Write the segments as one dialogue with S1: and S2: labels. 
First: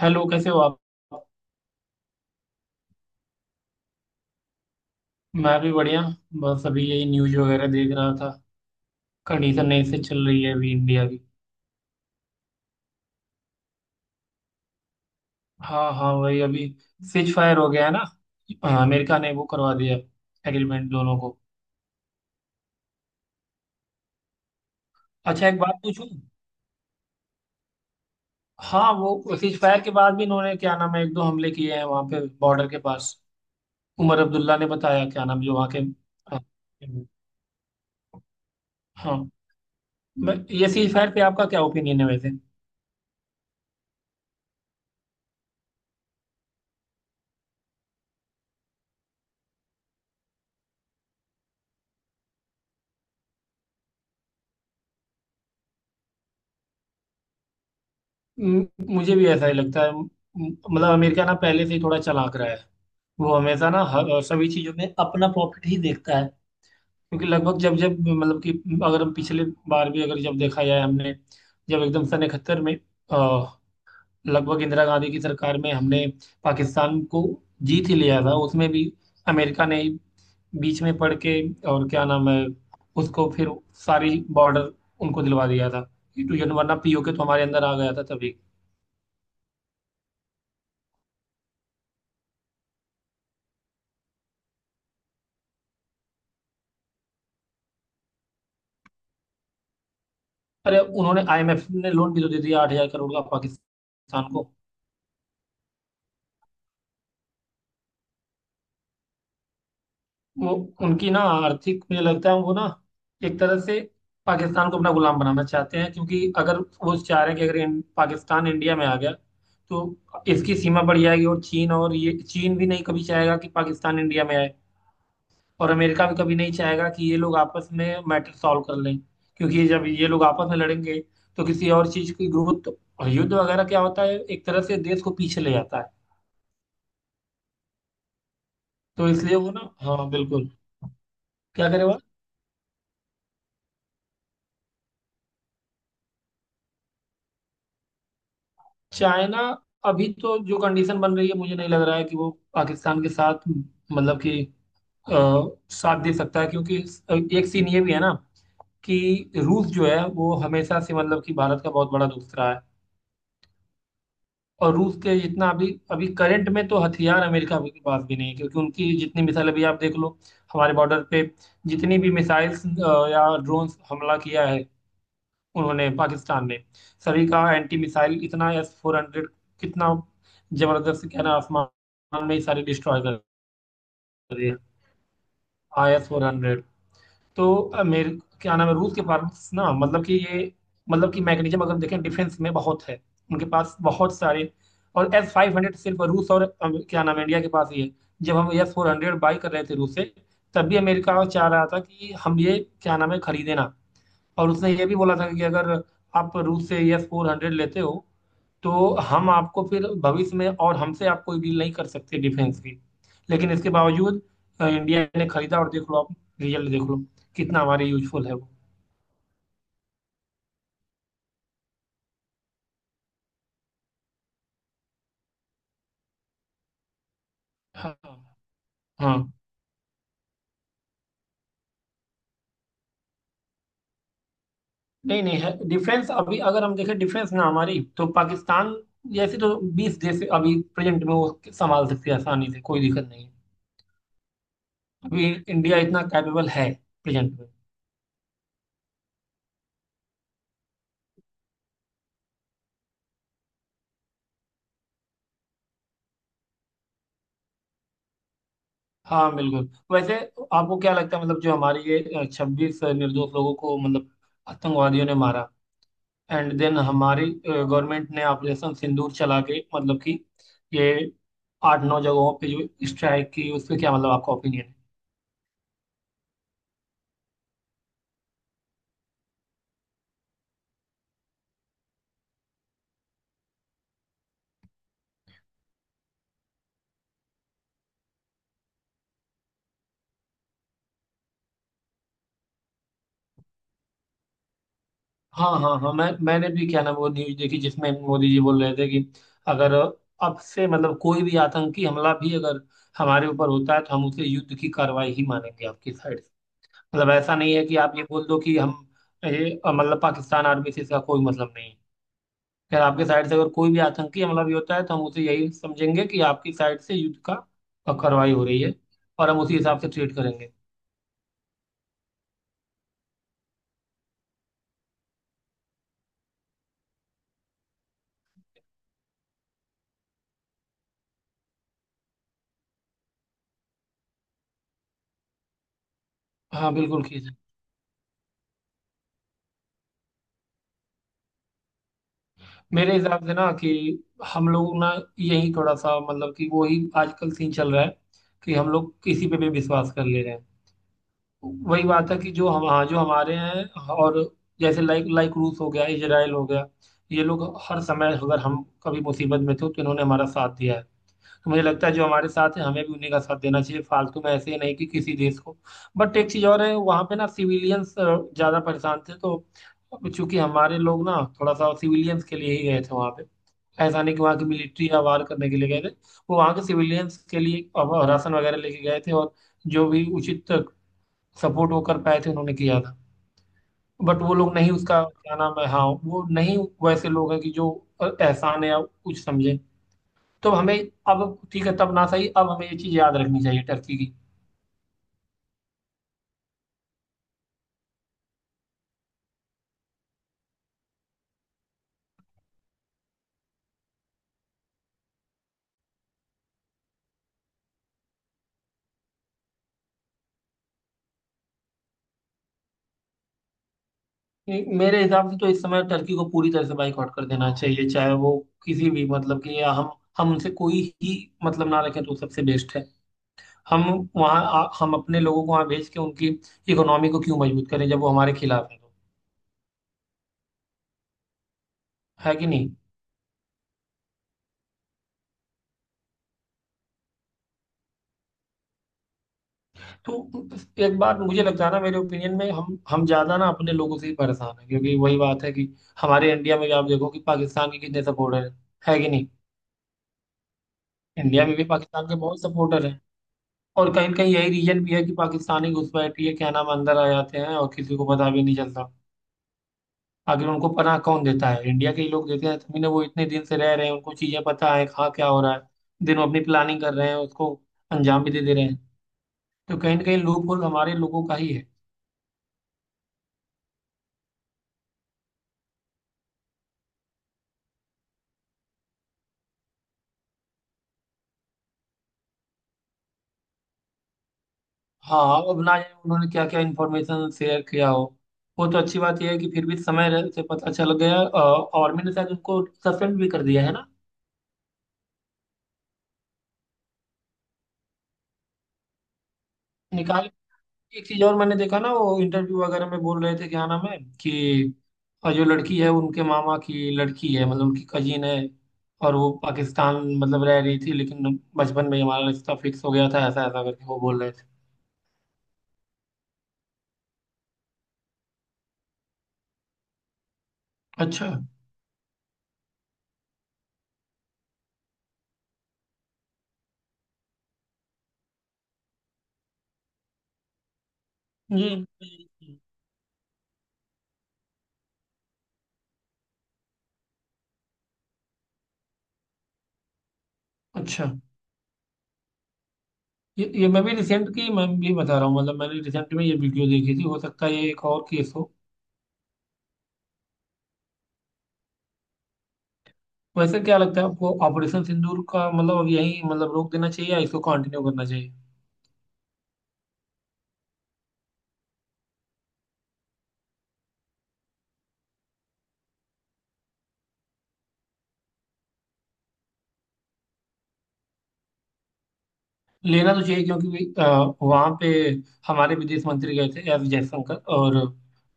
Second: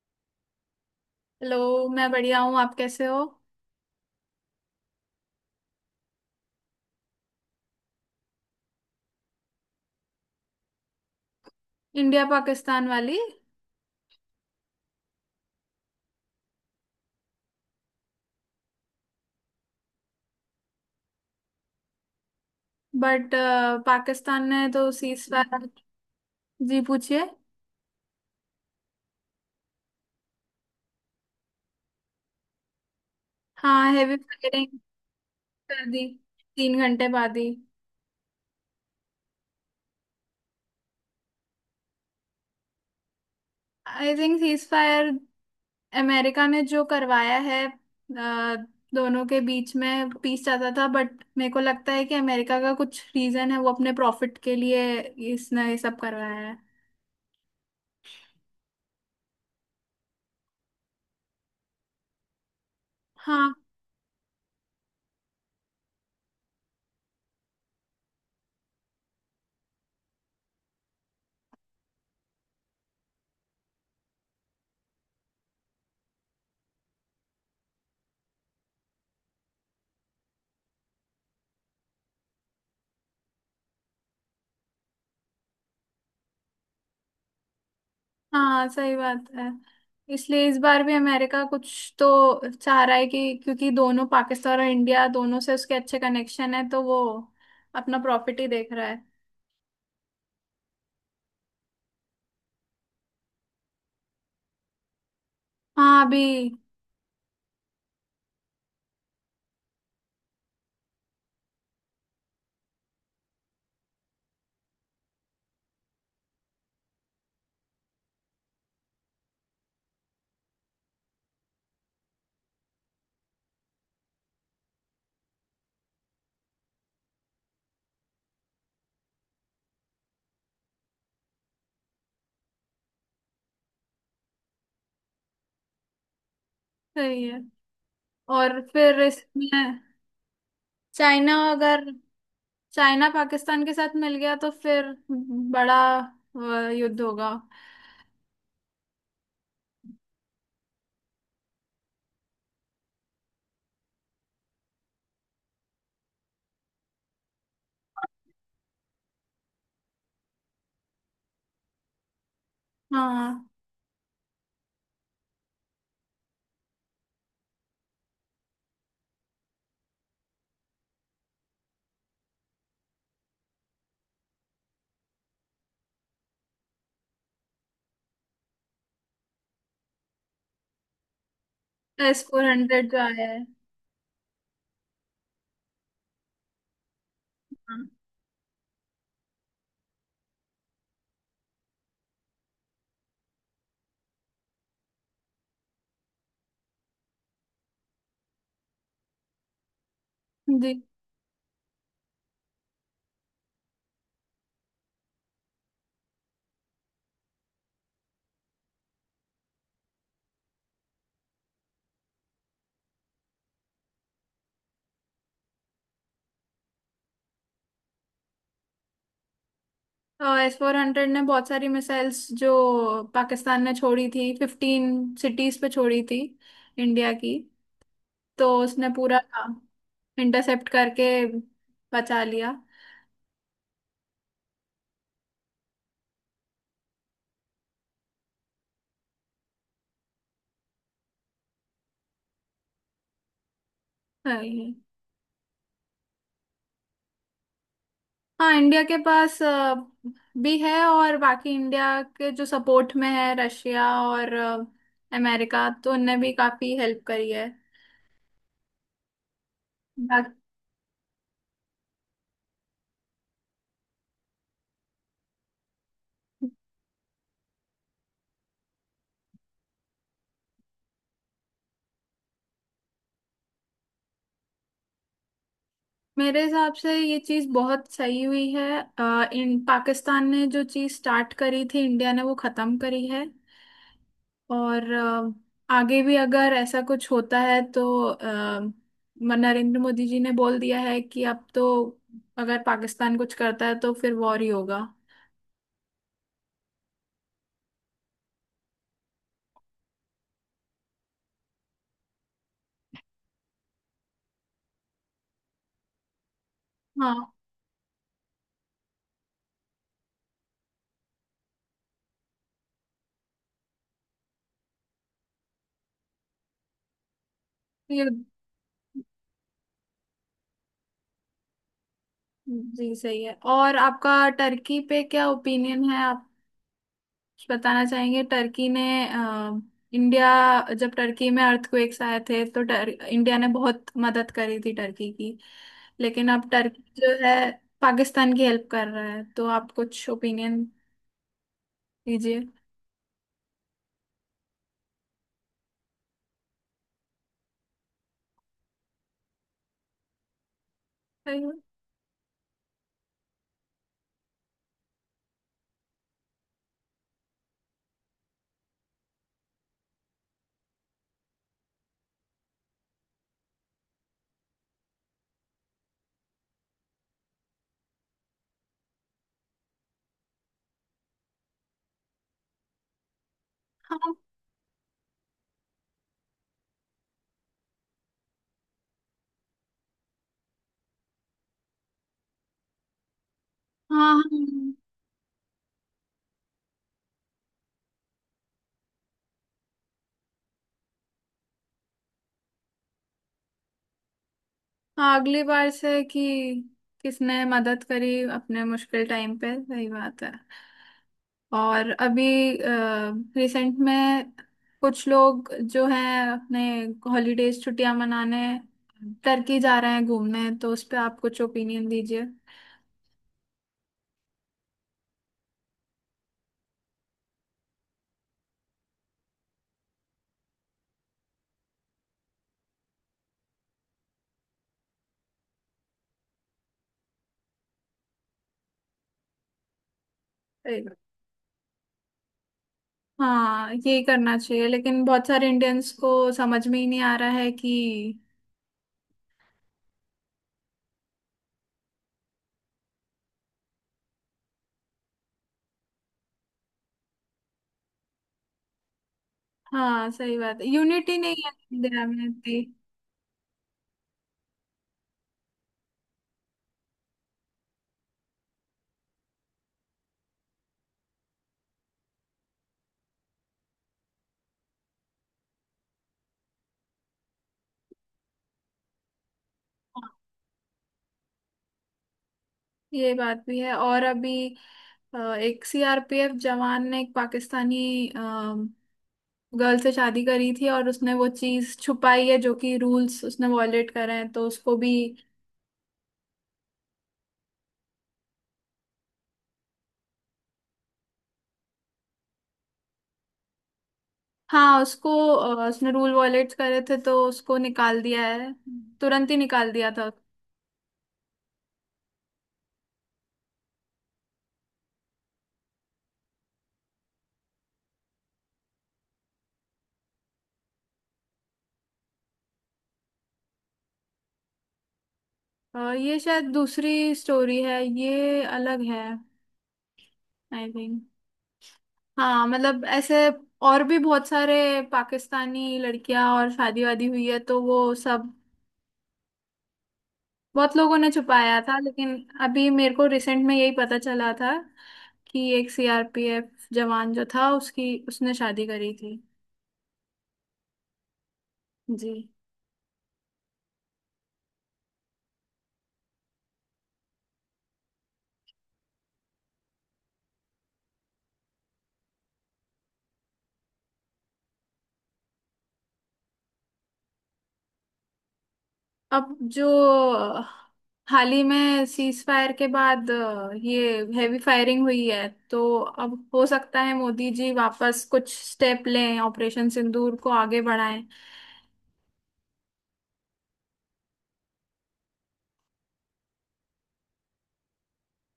S1: Hello, कैसे हो आप।
S2: हेलो, मैं बढ़िया हूँ। आप कैसे हो?
S1: मैं भी बढ़िया। बस अभी यही न्यूज वगैरह देख रहा था। कंडीशन ऐसे चल रही है अभी इंडिया की।
S2: इंडिया पाकिस्तान वाली।
S1: हाँ हाँ वही अभी। सीज फायर हो गया है ना। हाँ, अमेरिका ने वो करवा दिया, एग्रीमेंट दोनों को।
S2: बट पाकिस्तान ने तो सीज
S1: अच्छा, एक
S2: फायर।
S1: बात पूछूं।
S2: जी पूछिए।
S1: हाँ, वो सीज फायर के बाद भी इन्होंने क्या नाम है, एक दो हमले किए हैं वहां पे बॉर्डर के पास।
S2: हाँ हेवी
S1: उमर अब्दुल्ला ने
S2: फायरिंग
S1: बताया क्या नाम, जो वहाँ के,
S2: कर दी,
S1: हाँ।
S2: तीन घंटे बाद ही।
S1: हाँ, ये सीज फायर पे आपका क्या ओपिनियन है वैसे।
S2: I think ceasefire America ने जो करवाया है, दोनों के बीच में पीस चाहता था। बट मेरे को लगता है कि अमेरिका का कुछ रीजन है, वो अपने प्रॉफिट के लिए इसने ये सब करवाया है।
S1: म- मुझे भी ऐसा ही लगता है। मतलब अमेरिका ना पहले से ही थोड़ा चालाक रहा है। वो
S2: हाँ
S1: हमेशा ना हर और सभी चीजों में अपना प्रॉफिट ही देखता है। क्योंकि लगभग जब जब मतलब कि, अगर हम पिछले बार भी अगर जब देखा जाए हमने, जब एकदम सन 1971 में, अ, लगभग इंदिरा गांधी की सरकार में हमने पाकिस्तान को जीत ही लिया था उसमें भी। अमेरिका ने बीच में पड़ के और क्या नाम है उसको फिर सारी बॉर्डर उनको दिलवा दिया था। तो ये, वरना POK तो हमारे अंदर आ गया था तभी।
S2: हाँ, सही बात है। इसलिए इस बार भी अमेरिका कुछ तो चाह रहा है, कि क्योंकि दोनों पाकिस्तान और इंडिया दोनों से उसके अच्छे कनेक्शन है, तो वो अपना प्रॉफिट ही देख रहा है।
S1: अरे, उन्होंने IMF ने लोन भी तो दे दिया 8,000 करोड़ का पाकिस्तान को।
S2: हाँ, अभी।
S1: वो उनकी ना आर्थिक, मुझे लगता है वो ना एक तरह से पाकिस्तान को अपना गुलाम बनाना चाहते हैं। क्योंकि अगर वो चाह रहे हैं कि अगर इन, पाकिस्तान इंडिया में आ गया तो इसकी सीमा बढ़ जाएगी और चीन, और ये चीन भी नहीं कभी चाहेगा कि पाकिस्तान इंडिया में आए। और अमेरिका भी कभी नहीं चाहेगा कि ये लोग आपस में मैटर सॉल्व कर लें। क्योंकि ये जब ये लोग आपस में लड़ेंगे तो किसी और चीज की ग्रोथ, और युद्ध वगैरह क्या होता है, एक तरह से देश को पीछे ले जाता है।
S2: सही है। और फिर
S1: तो इसलिए वो ना,
S2: इसमें
S1: हाँ बिल्कुल,
S2: चाइना
S1: क्या
S2: अगर,
S1: करे।
S2: चाइना पाकिस्तान के साथ मिल गया तो फिर बड़ा युद्ध होगा।
S1: चाइना, अभी तो जो कंडीशन बन रही है मुझे नहीं लग रहा है कि वो पाकिस्तान के साथ, मतलब कि अ, साथ दे सकता है। क्योंकि एक सीन ये भी है ना कि, रूस जो है वो हमेशा से मतलब कि भारत का बहुत बड़ा दोस्त रहा है।
S2: हाँ।
S1: और रूस के जितना अभी अभी करंट में तो हथियार अमेरिका के पास भी नहीं है। क्योंकि उनकी जितनी मिसाइल अभी आप देख लो, हमारे बॉर्डर पे जितनी भी मिसाइल्स या ड्रोन हमला किया है उन्होंने पाकिस्तान ने, सभी का एंटी मिसाइल इतना S-400 कितना जबरदस्त, क्या ना
S2: एस
S1: आसमान में ही
S2: फोर
S1: सारे
S2: हंड्रेड जो
S1: डिस्ट्रॉय कर
S2: आया है।
S1: दिए। आई S-400, तो
S2: हाँ।
S1: मेरे क्या नाम है, रूस के पास ना, मतलब कि ये, मतलब कि मैकेनिज्म अगर देखें डिफेंस में बहुत है उनके पास, बहुत सारे। और S-500 सिर्फ रूस और क्या नाम है, इंडिया के पास ही है। जब हम S-400 बाई कर रहे थे रूस से, तब
S2: जी।
S1: भी अमेरिका चाह रहा था कि हम ये क्या नाम है खरीदे ना। और उसने ये भी बोला था कि अगर आप रूस से S-400 लेते हो तो हम आपको फिर भविष्य में, और हमसे आप कोई डील नहीं कर सकते डिफेंस की। लेकिन इसके बावजूद इंडिया ने खरीदा, और देख लो आप, रिजल्ट देख लो कितना हमारे यूजफुल है वो।
S2: एस फोर हंड्रेड ने बहुत सारी मिसाइल्स जो पाकिस्तान ने छोड़ी थी, फिफ्टीन सिटीज पे छोड़ी थी इंडिया की,
S1: हाँ
S2: तो उसने
S1: हाँ।
S2: पूरा इंटरसेप्ट करके बचा लिया।
S1: नहीं नहीं, है डिफेंस। अभी अगर हम देखें डिफेंस ना हमारी, तो पाकिस्तान जैसे तो 20 देश अभी प्रेजेंट में वो संभाल सकते हैं आसानी से, कोई दिक्कत नहीं है।
S2: हाँ ये-
S1: अभी इंडिया इतना कैपेबल है प्रेजेंट में।
S2: हाँ, इंडिया के पास भी है, और बाकी इंडिया के जो सपोर्ट में है रशिया और अमेरिका, तो उनने भी काफी हेल्प करी है।
S1: हाँ बिल्कुल। वैसे
S2: बाकी,
S1: आपको क्या लगता है, मतलब जो हमारे ये 26 निर्दोष लोगों को मतलब आतंकवादियों ने मारा, एंड देन हमारी गवर्नमेंट ने ऑपरेशन सिंदूर चला के मतलब कि, ये 8 9 जगहों पे जो स्ट्राइक की उस पे क्या मतलब आपका ओपिनियन है।
S2: मेरे हिसाब से ये चीज बहुत सही हुई है। इन पाकिस्तान ने जो चीज स्टार्ट करी थी, इंडिया ने वो खत्म करी है। और आगे भी अगर ऐसा कुछ होता है तो नरेंद्र मोदी जी ने बोल दिया है कि अब तो अगर पाकिस्तान कुछ करता है तो फिर वॉर ही होगा।
S1: हाँ हाँ हाँ, मैंने भी क्या ना वो न्यूज देखी जिसमें मोदी जी बोल रहे थे कि, अगर अब से मतलब कोई भी आतंकी हमला भी अगर हमारे ऊपर होता है तो हम उसे युद्ध की कार्रवाई ही मानेंगे आपकी साइड। मतलब
S2: हाँ
S1: ऐसा नहीं है कि आप ये बोल दो कि हम ये, मतलब पाकिस्तान आर्मी से इसका कोई मतलब नहीं है। खैर, आपके साइड से अगर कोई भी आतंकी हमला भी होता है तो हम उसे यही समझेंगे कि आपकी साइड से युद्ध का
S2: ये,
S1: कार्रवाई हो रही है और हम उसी हिसाब से ट्रीट करेंगे।
S2: जी सही है। और आपका टर्की पे क्या ओपिनियन है? आप बताना चाहेंगे? टर्की ने अ, इंडिया, जब टर्की में अर्थक्वेक्स आए थे तो इंडिया ने बहुत मदद करी थी टर्की की। लेकिन अब
S1: हाँ
S2: टर्की
S1: बिल्कुल,
S2: जो
S1: खींच।
S2: है पाकिस्तान की हेल्प कर रहा है, तो आप कुछ ओपिनियन दीजिए।
S1: मेरे हिसाब से ना कि, हम लोग ना यही थोड़ा सा, मतलब कि वो ही आजकल सीन चल रहा है कि हम लोग किसी पे भी विश्वास कर ले रहे हैं।
S2: हाँ
S1: वही बात है कि जो हम, हाँ, जो हमारे हैं, और जैसे लाइक लाइक रूस हो गया, इजराइल हो गया, ये लोग हर समय अगर हम कभी मुसीबत में थे तो इन्होंने हमारा साथ दिया है। तो मुझे लगता है जो हमारे साथ है हमें भी उन्हीं का साथ देना चाहिए, फालतू में ऐसे ही नहीं कि किसी देश को। बट एक चीज और है, वहां पे ना सिविलियंस ज्यादा परेशान थे तो, चूंकि हमारे लोग ना थोड़ा सा सिविलियंस के लिए ही गए थे वहां पे, ऐसा
S2: हाँ
S1: नहीं कि वहां की मिलिट्री या वार करने के लिए गए थे। वो वहां के सिविलियंस के लिए अब राशन वगैरह लेके गए थे, और जो भी उचित सपोर्ट वो कर पाए थे उन्होंने किया था। बट
S2: हाँ।
S1: वो लोग नहीं, उसका क्या नाम है, हाँ, वो नहीं वैसे लोग हैं कि जो एहसान है या कुछ समझे। तो हमें, अब ठीक है तब ना सही, अब हमें ये चीज याद रखनी चाहिए टर्की की।
S2: हाँ, अगली बार से कि किसने मदद करी अपने मुश्किल टाइम पे, सही बात है। और अभी रिसेंट में कुछ लोग जो हैं अपने हॉलीडेज छुट्टियां मनाने टर्की जा रहे हैं घूमने, तो उस पे आप कुछ ओपिनियन दीजिए।
S1: मेरे हिसाब से तो इस समय टर्की को पूरी तरह से बाइकआउट कर देना चाहिए। चाहे वो किसी भी, मतलब कि, या हम उनसे कोई ही मतलब ना रखें तो सबसे बेस्ट है। हम वहाँ हम अपने लोगों को वहाँ भेज के उनकी इकोनॉमी को क्यों मजबूत करें जब वो हमारे खिलाफ है तो।
S2: ए,
S1: है कि नहीं।
S2: हाँ यही करना चाहिए, लेकिन बहुत सारे इंडियंस को समझ में ही नहीं आ रहा है कि।
S1: तो एक बात मुझे लगता है ना, मेरे ओपिनियन में, हम ज्यादा ना अपने लोगों से ही परेशान है। क्योंकि वही बात है कि, हमारे इंडिया में भी आप देखो कि पाकिस्तान के कितने सपोर्टर हैं। है कि नहीं।
S2: हाँ सही बात है, यूनिटी नहीं
S1: इंडिया
S2: है
S1: में भी
S2: इंडिया
S1: पाकिस्तान के
S2: में
S1: बहुत
S2: इतनी।
S1: सपोर्टर हैं। और कहीं कहीं यही रीजन भी है कि पाकिस्तानी घुसपैठी है क्या नाम अंदर आ जाते हैं और किसी को पता भी नहीं चलता। आखिर उनको पनाह कौन देता है, इंडिया के ही लोग देते हैं, तभी ना वो इतने दिन से रह रहे हैं, उनको चीजें पता है कहाँ क्या हो रहा है। दिन वो अपनी प्लानिंग कर रहे हैं, उसको अंजाम भी दे दे रहे हैं। तो कहीं ना
S2: हाँ,
S1: कहीं लूप होल हमारे लोगों का ही है।
S2: ये बात भी है। और अभी एक सीआरपीएफ जवान ने एक पाकिस्तानी गर्ल से शादी करी थी, और उसने वो चीज छुपाई है, जो कि रूल्स उसने वॉयलेट करे हैं, तो उसको भी।
S1: हाँ, अब ना जाने उन्होंने क्या क्या इन्फॉर्मेशन शेयर किया हो। वो तो अच्छी बात यह है कि फिर भी समय से पता चल गया। आर्मी ने शायद उनको सस्पेंड भी कर दिया है ना।
S2: हाँ उसको उसने रूल वॉयलेट करे थे तो उसको निकाल दिया है, तुरंत ही निकाल दिया था।
S1: निकाल। एक चीज और मैंने देखा ना, वो इंटरव्यू वगैरह में बोल रहे थे क्या नाम है कि, जो लड़की है उनके मामा की लड़की है, मतलब उनकी कजिन है। और वो पाकिस्तान मतलब रह रही थी लेकिन बचपन में ही हमारा रिश्ता फिक्स हो गया था, ऐसा ऐसा करके वो बोल रहे थे।
S2: ये शायद दूसरी स्टोरी है, ये अलग है। I think.
S1: अच्छा।
S2: हाँ मतलब ऐसे और भी बहुत सारे पाकिस्तानी लड़कियां और शादी वादी हुई है, तो वो सब बहुत लोगों ने छुपाया था।
S1: ये
S2: लेकिन अभी मेरे को रिसेंट में यही पता चला था कि एक सीआरपीएफ जवान जो था, उसकी उसने शादी करी थी।
S1: अच्छा,
S2: जी।
S1: ये मैं भी रिसेंट की, मैं भी बता रहा हूँ, मतलब मैंने रिसेंट में ये वीडियो देखी थी, हो सकता है ये एक और केस हो। वैसे क्या लगता है आपको, ऑपरेशन सिंदूर का मतलब, अब यही मतलब रोक देना चाहिए या इसको कंटिन्यू करना चाहिए।
S2: अब जो अ, हाल ही में सीज फायर के बाद ये हैवी फायरिंग हुई है, तो अब हो सकता है मोदी जी वापस कुछ स्टेप लें, ऑपरेशन सिंदूर को आगे बढ़ाएं।
S1: लेना तो चाहिए क्योंकि, वहाँ पे हमारे विदेश मंत्री गए थे, S जयशंकर, और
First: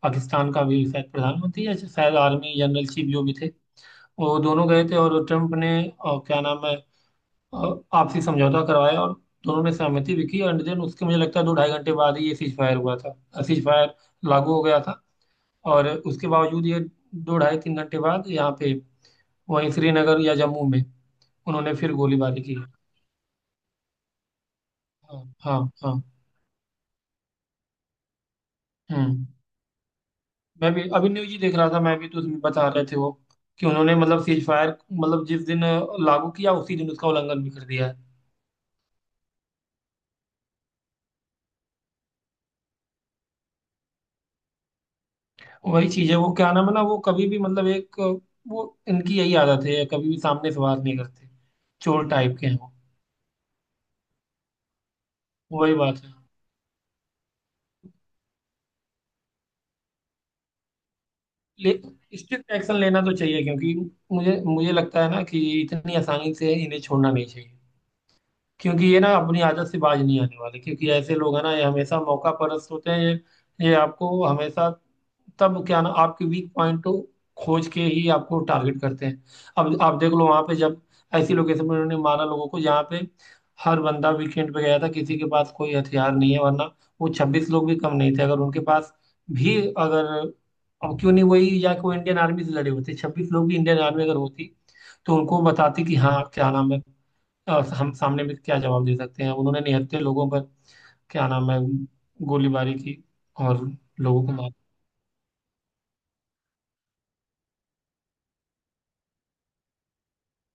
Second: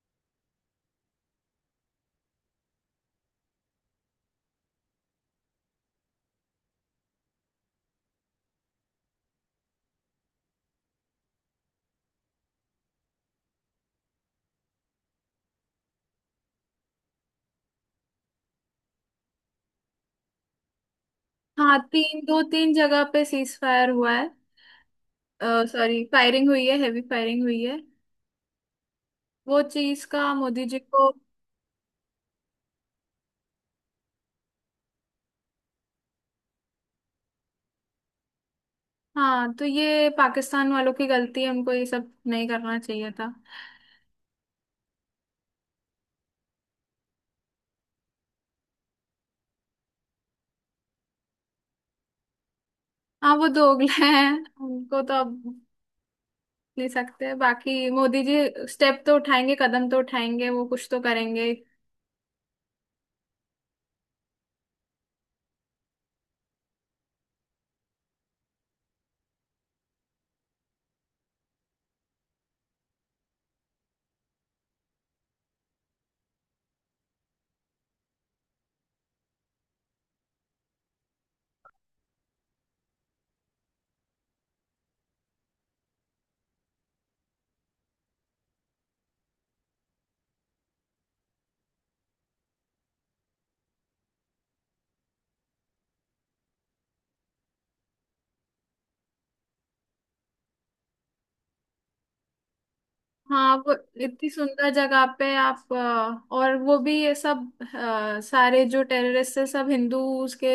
S1: पाकिस्तान का भी शायद प्रधानमंत्री या शायद आर्मी जनरल चीफ जो भी थे, वो दोनों गए थे। और ट्रम्प ने क्या नाम है, और आपसी समझौता करवाया, और दोनों ने सहमति भी की। एंड देन उसके मुझे लगता है दो ढाई घंटे बाद ही ये सीज फायर हुआ था, सीज फायर लागू हो गया था। और उसके बावजूद ये दो ढाई तीन घंटे बाद यहाँ पे, वहीं श्रीनगर या जम्मू में उन्होंने
S2: हाँ
S1: फिर
S2: तीन, दो
S1: गोलीबारी की।
S2: तीन जगह पे सीज फायर हुआ है,
S1: हाँ हाँ
S2: सॉरी
S1: हाँ।
S2: फायरिंग हुई है, हैवी फायरिंग हुई है।
S1: हम्म।
S2: वो चीज का मोदी
S1: मैं
S2: जी
S1: भी अभी
S2: को।
S1: न्यूज ही देख रहा था, मैं भी, तो उसमें बता रहे थे वो कि उन्होंने मतलब सीज फायर मतलब जिस दिन लागू किया उसी दिन उसका उल्लंघन भी कर दिया है।
S2: हाँ, तो ये पाकिस्तान वालों की गलती है, उनको ये सब नहीं करना चाहिए था।
S1: वही चीज है, वो क्या नाम है ना, वो कभी भी मतलब एक वो इनकी यही आदत है, कभी भी सामने से बात नहीं करते, चोर टाइप के हैं।
S2: हाँ वो दोगले हैं। उनको तो अब
S1: वो वही बात है।
S2: ले सकते हैं। बाकी मोदी जी स्टेप तो उठाएंगे, कदम तो उठाएंगे, वो कुछ तो करेंगे।
S1: ले स्ट्रिक्ट एक्शन लेना तो चाहिए क्योंकि, मुझे मुझे लगता है ना कि इतनी आसानी से इन्हें छोड़ना नहीं चाहिए। क्योंकि ये ना अपनी आदत से बाज नहीं आने वाले, क्योंकि ऐसे लोग हैं ना, ये हमेशा मौका परस्त होते हैं। ये आपको हमेशा, तब क्या ना आपके वीक पॉइंट को खोज के ही आपको टारगेट करते हैं। अब आप देख लो वहां पे जब ऐसी लोकेशन में उन्होंने मारा लोगों को जहाँ पे हर बंदा वीकेंड पे गया था, किसी के पास कोई हथियार नहीं है। वरना वो 26 लोग भी कम नहीं थे अगर उनके पास भी अगर, अब क्यों नहीं वही, या कोई इंडियन आर्मी से लड़े होते। 26 लोग भी इंडियन आर्मी अगर होती तो उनको बताती कि हाँ क्या नाम है, हम सामने भी क्या जवाब दे सकते हैं। उन्होंने निहत्थे लोगों पर क्या नाम है गोलीबारी की,
S2: हाँ आप
S1: और लोगों
S2: इतनी
S1: को मार।
S2: सुंदर जगह पे आप और वो भी ये सब सारे जो टेररिस्ट है सब हिंदूज के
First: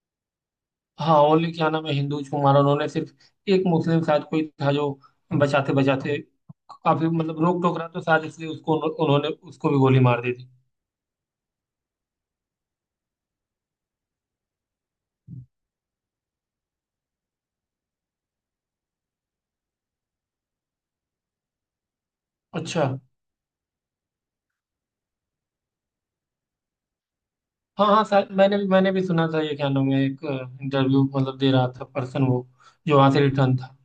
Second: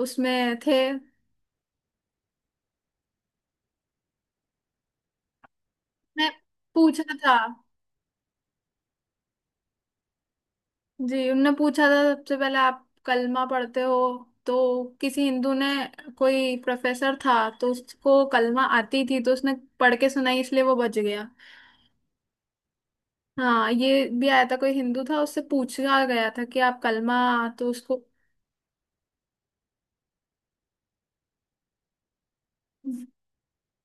S2: उसमें थे।
S1: हाँ ओनली क्या नाम है हिंदू को मारा उन्होंने, सिर्फ एक मुस्लिम शायद कोई था जो बचाते बचाते
S2: मैं पूछा
S1: काफी
S2: था।
S1: मतलब रोक टोक रहा, तो शायद इसलिए उसको उन्होंने उसको भी गोली मार दी थी।
S2: जी उनने पूछा था सबसे पहले आप कलमा पढ़ते हो, तो किसी हिंदू ने, कोई प्रोफेसर था, तो उसको कलमा आती थी तो उसने पढ़ के सुनाई, इसलिए वो बच गया।
S1: अच्छा।
S2: हाँ ये भी आया था कोई हिंदू था, उससे पूछा गया था कि आप कलमा, तो
S1: हाँ
S2: उसको।
S1: हाँ, शायद मैंने भी सुना था ये क्या नाम है, एक इंटरव्यू मतलब दे रहा था पर्सन वो, जो वहां से रिटर्न था।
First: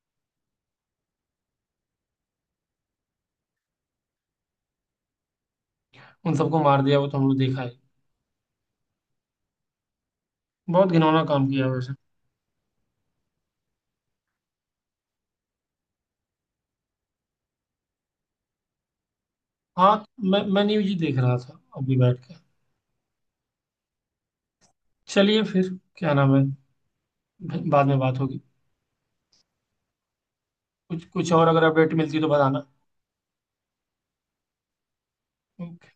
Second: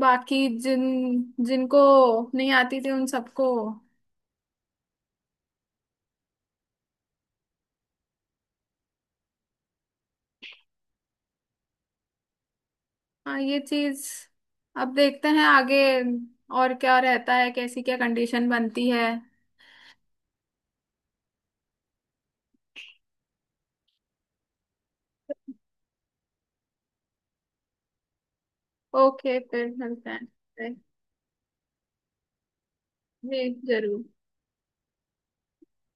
S2: बाकी जिन, जिनको नहीं आती थी उन सबको।
S1: उन सबको मार दिया, वो तो हम लोग देखा है। बहुत घिनौना काम किया वैसे।
S2: हाँ ये चीज, अब देखते हैं आगे और क्या रहता है, कैसी क्या कंडीशन बनती है।
S1: हाँ। मैं न्यूज ही देख रहा था अभी बैठ के। चलिए फिर, क्या नाम है, बाद में बात होगी।
S2: ओके फिर मिलते हैं।
S1: कुछ कुछ और अगर अपडेट मिलती है तो बताना।
S2: जी जरूर।
S1: ओके।